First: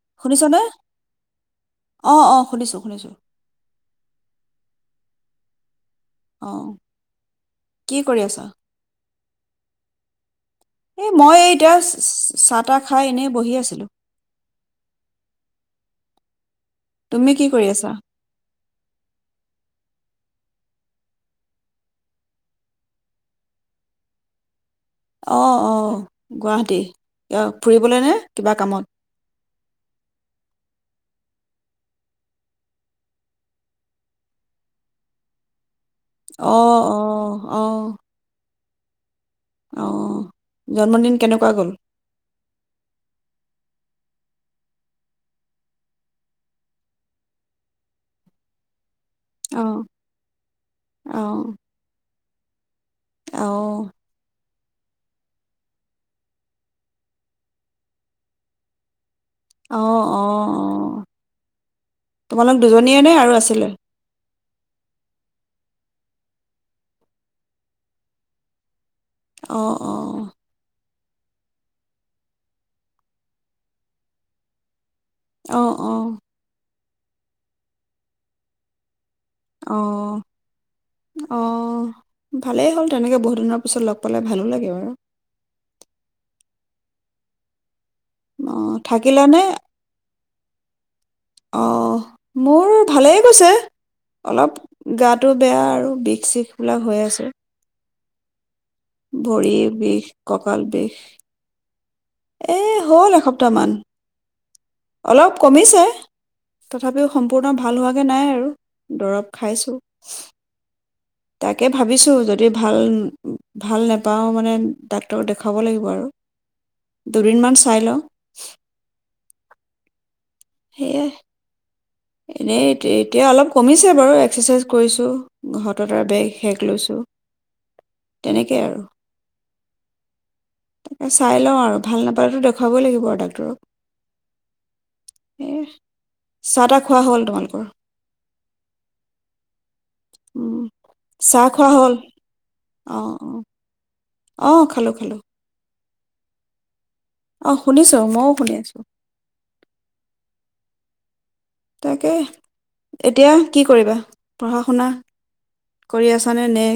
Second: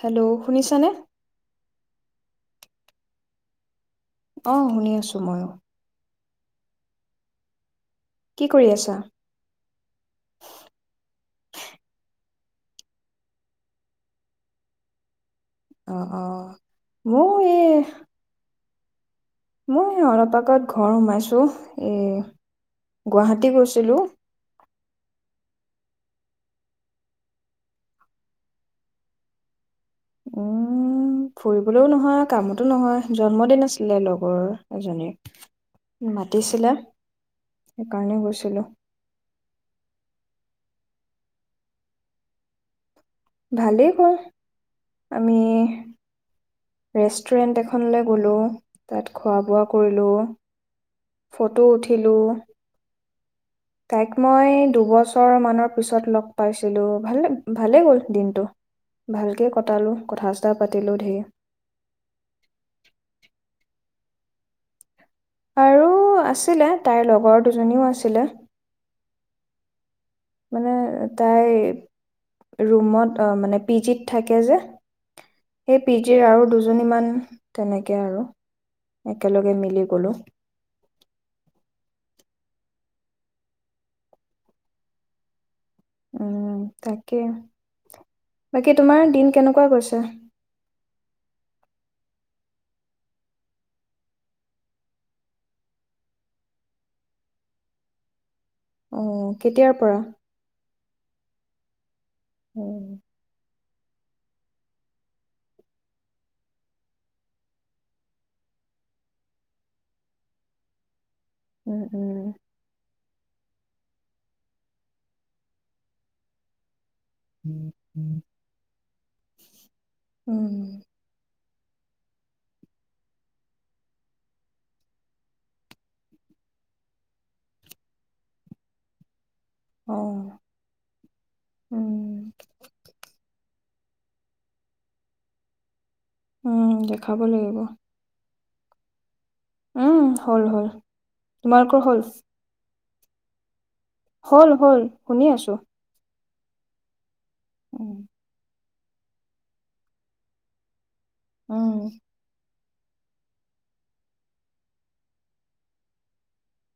Hello শুনিছনে? শুনিছানে অ অ শুনিছোঁ শুনিছোঁ। অ শুনি আছো ময়ো। অঁ। কি কৰি আছা? এ মই এতিয়া চাহ তাহ খাই এনেই বহি আছিলো। অ, অ। তুমি মও, কি এ কৰি আছা? মই অলপ আগত ঘৰ সোমাইছোঁ এই গুৱাহাটী গৈছিলোঁ। অঁ অঁ গুৱাহাটীত ফুৰিবলৈ নে কিবা কামত। উম ফুৰিবলৈও নহয় কামতো নহয় জন্মদিন আছিলে লগৰ এজনীৰ, মাতিছিলে অ', অ', অ', সেইকাৰণে গৈছিলো। অ', জন্মদিন কেনেকুৱা গ'ল? ভালেই হ'ল, আমি ৰেষ্টুৰেণ্ট এখনলৈ গ'লো তাত খোৱা বোৱা অ', কৰিলোঁ অ', ফটো উঠিলোঁ। অ', অ', তাইক মই দুবছৰ মানৰ পিছত লগ পাইছিলোঁ, ভালে ভালে গ'ল দিনটো। ভালকে কটালো অ', অ', কথা চথা পাতিলো অ' ধেৰ তোমালোক দুজনীয়ে নে আৰু আছিলে? আৰু আছিলে তাইৰ লগৰ দুজনীও আছিলে। অ'। অ', মানে তাই ৰুমত মানে পিজিত থাকে যে অ', সেই পিজে অ', আৰু আৰু দুচ দুজনীমান তেনেকে আৰু একেলগে মিলি গলো অহ, অহ। ভালেই হ'ল তেনেকে বহুত দিনৰ পিছত লগ পালে ভালো লাগে আৰু। উম, তাকে বাকী অ', তোমাৰ দিন থাকিলানে? কেনেকুৱা গৈছে? অহ, মোৰ ভালেই গৈছে, অলপ গাটো বেয়া আৰু বিষ চিষবিলাক হৈ আছে। অ ভৰি কেতিয়াৰ পৰা বিষ কঁকাল বিষ এ, উম হ'ল এসপ্তাহ মান। অলপ কমিছে তথাপিও সম্পূৰ্ণ ভাল হোৱাগে নাই আৰু দৰৱ খাইছোঁ। তাকে উম ভাবিছো যদি ভাল ভাল নেপাওঁ মানে ডাক্তৰক দেখাব লাগিব আৰু। দুদিনমান উম চাই ল। উ সেয়াই এনেই এতিয়া অলপ কমিছে বাৰু এক্সাৰচাইজ কৰিছোঁ ঘৰত আৰু বেগ শেক লৈছোঁ তেনেকেই আৰু। অ তাকে চাই লওঁ আৰু উম ভাল নাপালো দেখুৱাবই লাগিব আৰু ডাক্তৰক হ [unintelligible] অ'। হ'ল তোমালোকৰ? উম হ'ল উম, হ'ল চাহ খোৱা হ'ল? অ, ' অ'। অ হ'ল হ'ল খালো খালো শুনি আছো। অ', উম শুনিছো মইও শুনি আছো। উম। তাকে এতিয়া কি কৰিবা? পঢ়া শুনা কৰি আছানে নে?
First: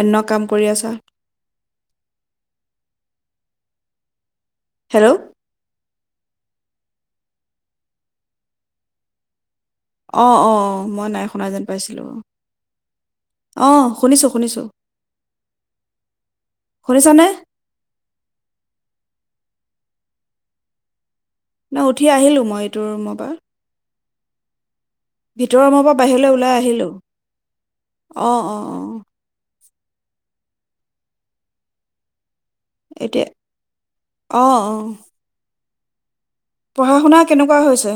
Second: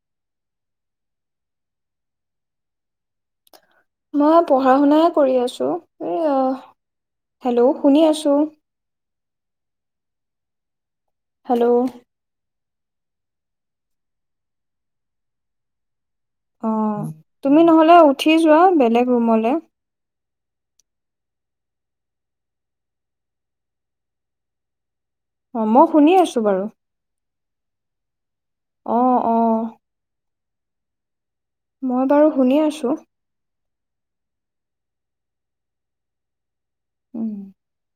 অন্য কাম কৰি আছা? মই [unintelligible] পঢ়া শুনাই হেল্ল' কৰি আছো। আহ হেল্ল' শুনি আছো অ', অ', অ'। মই নাই শুনাই যেন হেল্ল' পাইছিলোঁ অ শুনিছোঁ শুনিছোঁ অ', তুমি নহলে উঠি যোৱা বেলেগ ৰুমলে। হ নাই উঠি আহিলো মই এইটো ৰুমৰ পৰা। অ ভিতৰৰ ৰোমৰ পৰা মই শুনি বাহিৰলৈ আছো ওলাই বাৰু আহিলোঁ। অ অ অ মই বাৰু শুনি আছো অহ অহ পঢ়া শুনা উম কেনেকুৱা হৈছে?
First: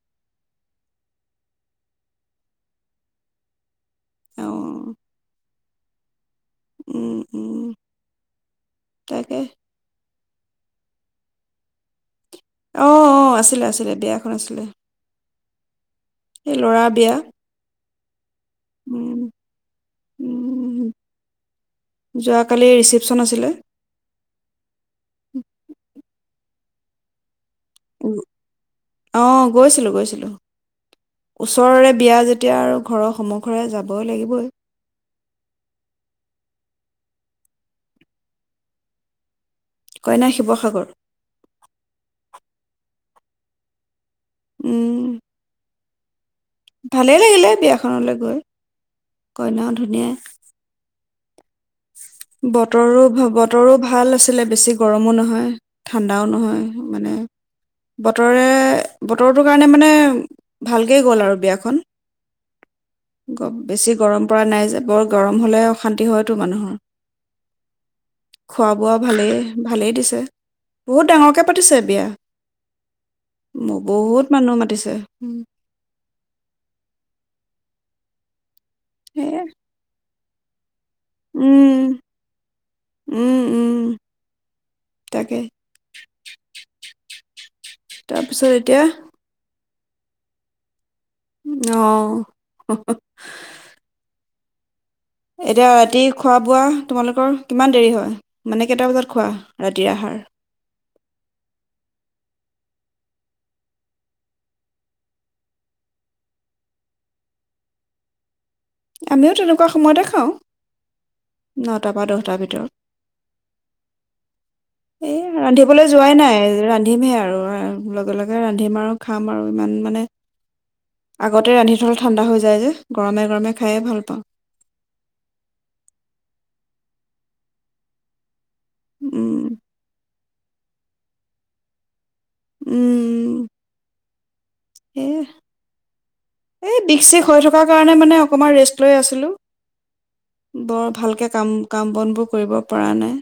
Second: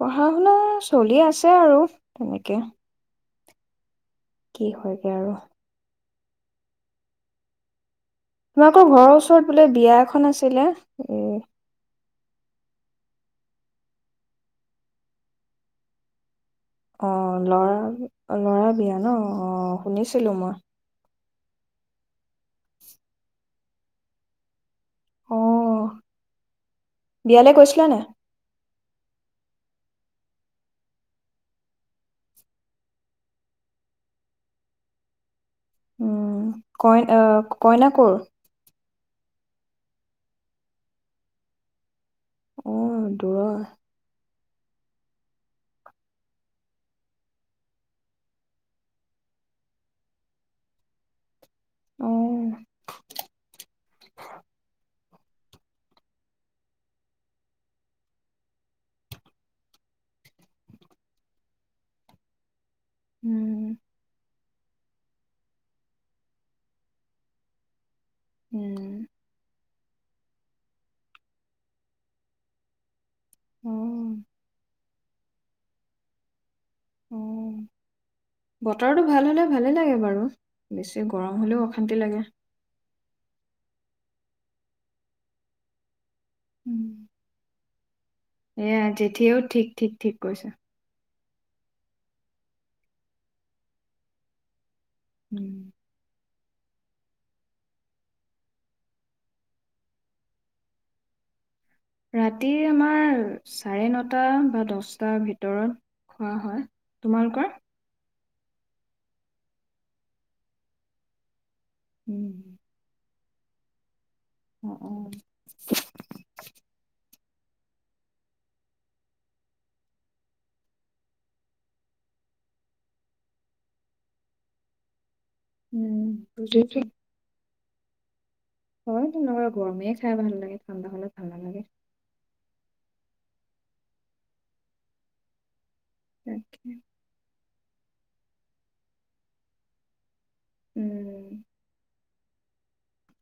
পঢ়া শুনা চলি আছে আৰু তেনেকে। অ কি হয়গৈ আৰু উম, উম। তোমালোকৰ ঘৰৰ তাকে ওচৰত বোলে বিয়া এখন আছে [unintelligible] উম। অ', অ', আছিলে আছিলে বিয়াখন আছিলে। এই ল'ৰা বিয়া অ', ল'ৰা? অ', ল'ৰা বিয়া উম ন' অ', শুনিছিলোঁ মই। উম যোৱাকালি ৰিচিপচন আছিলে। বিয়ালে কৈছিলা নে? উ- অ', গৈছিলোঁ গৈছিলোঁ, ওচৰৰে বিয়া যেতিয়া আৰু ঘৰৰ সন্মুখৰে যাবই লাগিবই। উম, ক-কইনা ক'ৰ? কইনা শিৱসাগৰ। আহ, দূৰৰ। উম। ভালেই লাগিলে বিয়াখনলৈ গৈ, কইনাও ধুনীয়া। অ', বতৰো বতৰো ভাল আছিলে বেছি গৰমো নহ ন', ঠাণ্ডাও নহয় মানে, বতৰে বতৰটোৰ কাৰণে মানে ভালকেই গ'ল আৰু বিয়াখন। উম, বেছি গৰম। পৰা নাই বৰ গৰম হ'লে অশান্তি হয়। টো মানুহৰ। খোৱা-বোৱা উম, ভালেই। ভালেই দিছে বহুত ডাঙৰকে পাতিছে বিয়া ম অ', বহুত মানুহ মাতিছে উম উ বতৰটো ভাল সেয়ে হ'লে ভালেই লাগে বাৰু। বেছি গৰম হ'লেও উম অশান্তি লাগে। উম, উম, তাকে। উম তাৰপিছত এয়া এতিয়া জেঠি আও ঠিক ঠিক ঠিক কৈছে আহ হ হ উম, এতিয়া ৰাতি খোৱা বোৱা তোমালোকৰ কিমান দেৰি হয় মানে কেইটা বজাত খোৱা ৰাতিৰ আহাৰ ৰাতি আমাৰ চাৰে নটা বা দশটাৰ ভিতৰত খোৱা হয় তোমালোকৰ আমিও তেনেকুৱা সময়তে খাওঁ নটাৰ বা উম, দহটাৰ ভিতৰত। অ', অ', এ, ৰান্ধিবলৈ যোৱাই নাই ৰান্ধিমে আৰু। লগে লগে ৰান্ধিম আৰু খাম আৰু ইমান মানে আগতে ৰান্ধি থলে ঠাণ্ডা হৈ যায় যে গৰমে গৰমে খায়ে ভাল পাওঁ উম বুজেইছো হয় তো উম লগুৱা গৰমে খাই ভাল লাগে। ঠাণ্ডা হলে ভাল নালাগে উম! সেই তাকে এই দিশ চিক হৈ থকাৰ কাৰণে মানে অকণমান ৰেষ্ট লৈ আছিলোঁ বৰ ভালকে উম, কাম কাম বনবোৰ কৰিব পৰা নাই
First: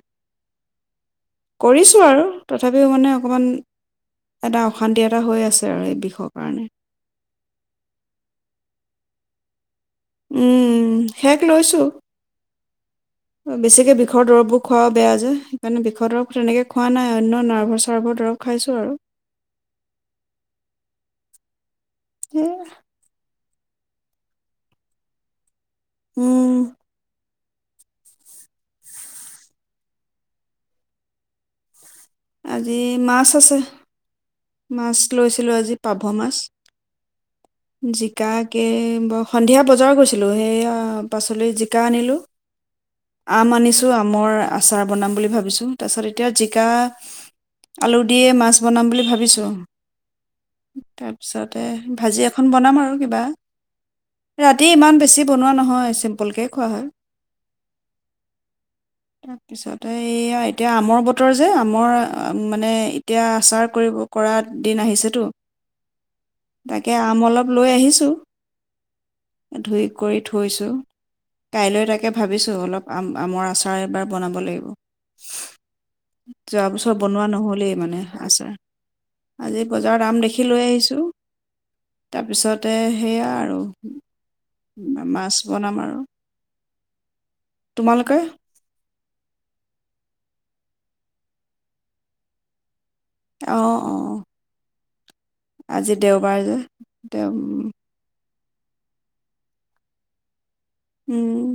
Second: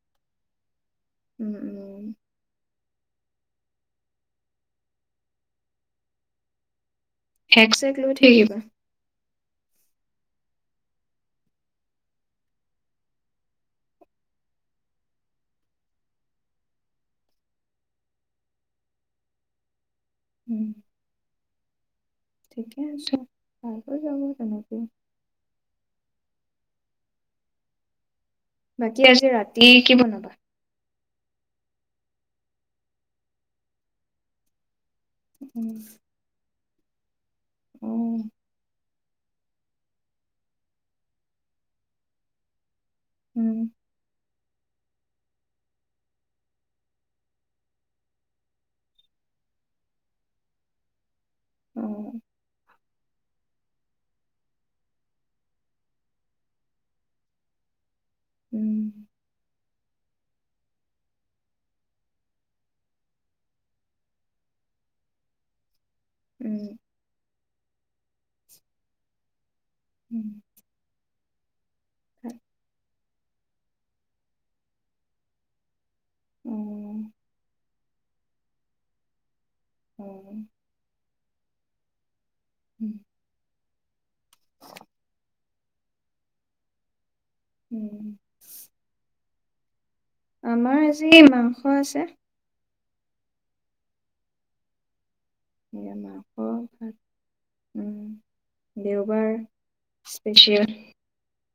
উম, কৰিছো উম, আৰু তথা, তথাপিও মানে অকণমান এটা অশান্তি এটা হৈ আছে আৰু এই বিষৰ কাৰণে এক চেক লৈ থাকিবা, উম শেষ লৈছোঁ বেছিকে বিষৰ দৰৱবোৰ খোৱাও বেয়া যে সেইকাৰণে বিষৰ দৰৱ তেনেকৈ খোৱা নাই অন্য নাৰ্ভ চাৰ্ভৰ দৰৱ খাইছোঁ আৰু উম! সেয়া ঠিকে আছ [unintelligible] যাব তেনেকে, উম! বাকী আজি ৰাতি কি বনাবা? আজি মাছ আছে। মাছ লৈছিলোঁ উম আজি পাভ মাছ, উম জিকা কে, সন্ধিয়া বজাৰ গৈছিলোঁ সেইয়া পাচলিৰ জিকা আনিলোঁ আম উম, আনিছো আমৰ আচাৰ বনাম বুলি ভাবিছোঁ তাৰপিছত এতিয়া জিকা আলু দিয়ে মাছ বনাম বুলি ভাবিছো ত ত পিছতে অ ভাজি এখন বনাম আৰু কিবা ৰা ৰাতি ইমান বেছি বনোৱা নহয় চিম্পল কে খোৱা হয়! উম তাৰ পিছত, ত এইয়া এতিয়া আমৰ বতৰ যে আম, মোৰ মানে এতিয়া আচাৰ পৰা দিন আহিছেতো উম তাকে আম অলপ লৈ আহিছো ধুই কৰি উম থৈছোঁ কাইলৈ তাকে ভাবিছোঁ অলপ, আম আমৰ আচাৰ এবাৰ বনাব লাগিব অ যোৱা বছৰ বনোৱা নহ'লেই মানে আছোৰ আজি বজাৰৰ অ দাম দেখি লৈ আহিছোঁ। তাৰপিছতে উম সেয়া আৰু, মাছ বনাম আৰু তোমালোকে উম আমাৰ আজি মাংস আছে অ' অহ এয়া আজি মাংস দেওবাৰ যে তেওঁ, দেওবাৰৰ স্পেচিয়েল উম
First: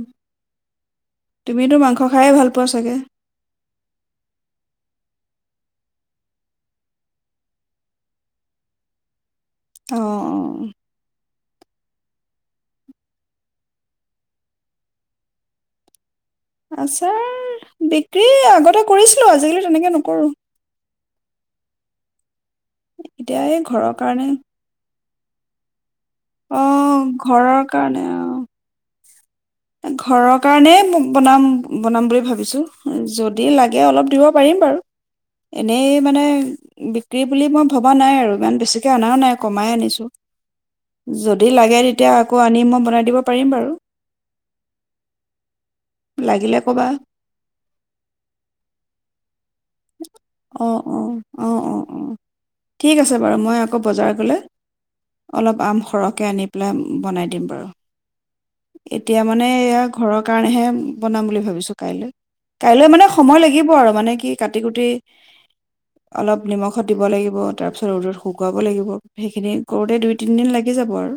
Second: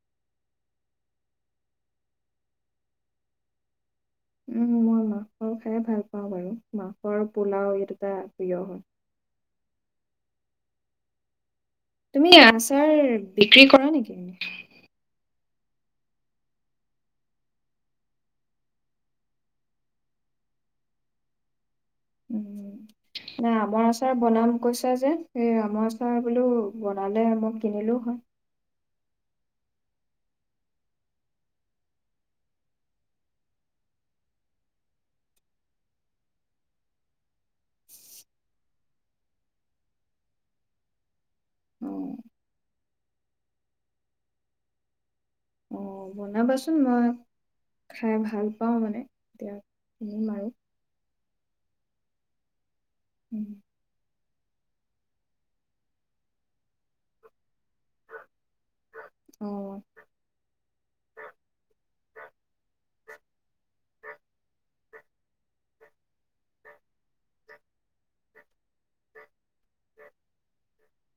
তুমিটু মাংস খায়ে ভাল পোৱা চাগে, উম মই মাংস খায়ে ভাল পাওঁ বাৰু মাংসৰ পোলাও এই দুটা প্ৰিয় হয় অ অহ তুমি আচাৰ বিক্ৰী কৰা নেকি? আচাৰ বিক্ৰী আগতে কৰিছিলো আজিকালি তেনেকে নকৰো উম এতিয়া নাই এই ঘৰৰ আমৰ আচাৰ কাৰণে বনাম কৈছা যে এ আমাৰ নাই বুলু অঁ বনালে মই কিনিলো হয় অঁ ঘৰৰ কাৰণে বনাম বনাম বুলি ভাবিছোঁ যদি যদি লাগে অ তেতিয়া আকৌ আনি মই বনাই দিব পাৰিম বাৰু অ লাগিলে বনাবাচোন ক'বা মই খাই ভাল পাওঁ মানে তেওঁ উম আৰু অহ অহ অহ ঠিক আছে বাৰু মই আকৌ বজাৰ গ'লে অলপ আম সৰহকে আনি পেলাই বনাই দিম বাৰু। এতিয়া মানে অ এয়া ঘৰৰ কাৰণেহে বনাম বুলি ভাবিছোঁ কাইলৈ, কাইলৈ মানে সময় লাগিব আৰু মানে কি কাটি কুটি অলপ নিমখো দিব লাগিব। তাৰ পিছত ৰ'দত শুকা লাগিব, সেইখিনি কৰোতে দুই তিনিদিন লাগি লে যাব আৰু।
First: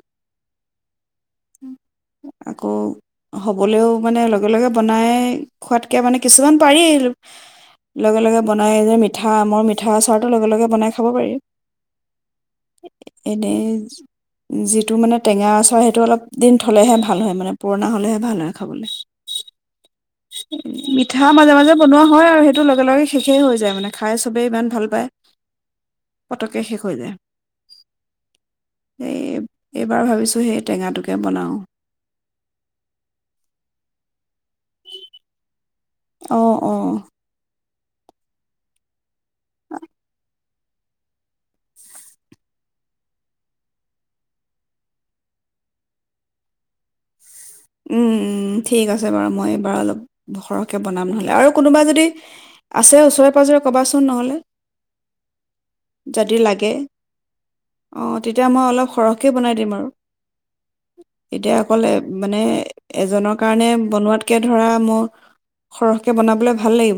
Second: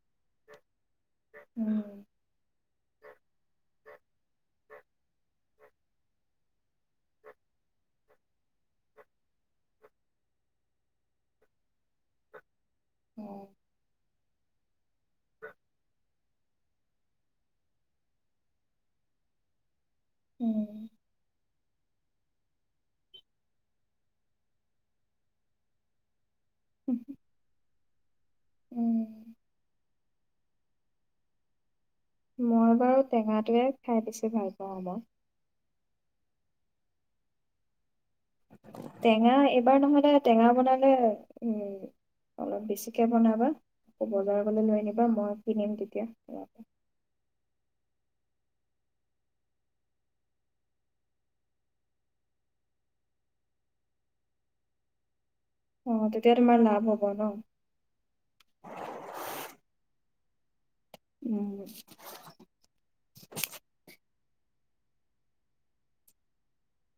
অ' আকৌ হ'বলৈও মানে লগে লগে বনাই খোৱাতকে মানে কিছুমান পাৰি লগে লগে বনাই যে মিঠা আমৰ মিঠা আচাৰটো লগে লগে বনাই খাব পাৰি। এনেজ জিৎ তুমানে টেঙা আচাৰ সেইটো অলপ দিন থ'লেহে ভাল হয় মানে পুৰণা হ'লেহে ভাল হয় খাবলৈ। মিঠা মাজে মাজে বনোৱা হয় আৰু সেইটো লগে লগে শেষেই হৈ যায় মানে খাই চবেই ইমান ভাল পায়। পতকে শেষ হৈ যায়। এই উম। এবাৰ ভাবিছোঁ সেই টেঙাটোকে বনাওঁ মই বাৰু টেঙাটোৱে খাই বেছি ভাল পাওঁ মই অঁ অঁ [inaudible] টেঙা এইবাৰ নহ'লে টেঙা বনা অলপ বেছিকৈ বনাবা আকৌ বজাৰলৈ লৈ আনিবা মই কিনিম তেতিয়া উম ঠিক আছে বাৰু মই এইবাৰ অলপ সৰহকৈ বনাম নহ'লে আৰু কোনোবা যদি আছে ওচৰে পাঁজৰে ক'বাচোন নহ'লে অ তেতিয়া যদি তোমাৰ লাগে লাভ হ'ব ন অঁ তেতিয়া মই অলপ সৰহকৈ বনাই দিম আৰু উম এতিয়া অকল এ- মানে এজনৰ কাৰণে বনোৱাতকে ধৰা মোৰ সৰহকে বনাবলে ভাল লাগিব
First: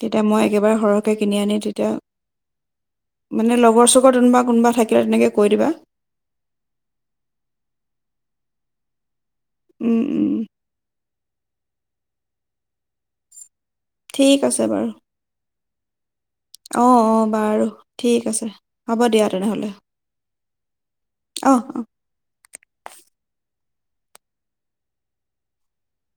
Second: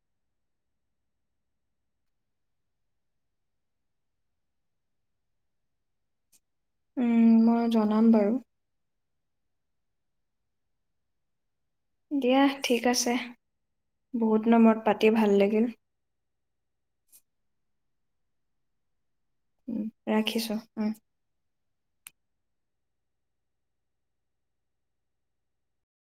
তেতিয়া মই একেবাৰে সৰহকৈ কিনি আনি তেতিয়া মানে লগৰ চগৰ কোনোবা কোনোবা থাকিলে তেনেকৈ কৈ দিবা উম মই জনাম বাৰু উম উম দিয়া ঠিক আছে বহুত দিনৰ মূৰত পাতি ভাল লাগিল অ অ বাৰু ঠিক আছে হ'ব দিয়া তেনেহ'লে উ ৰাখিছো উম অঁ অঁ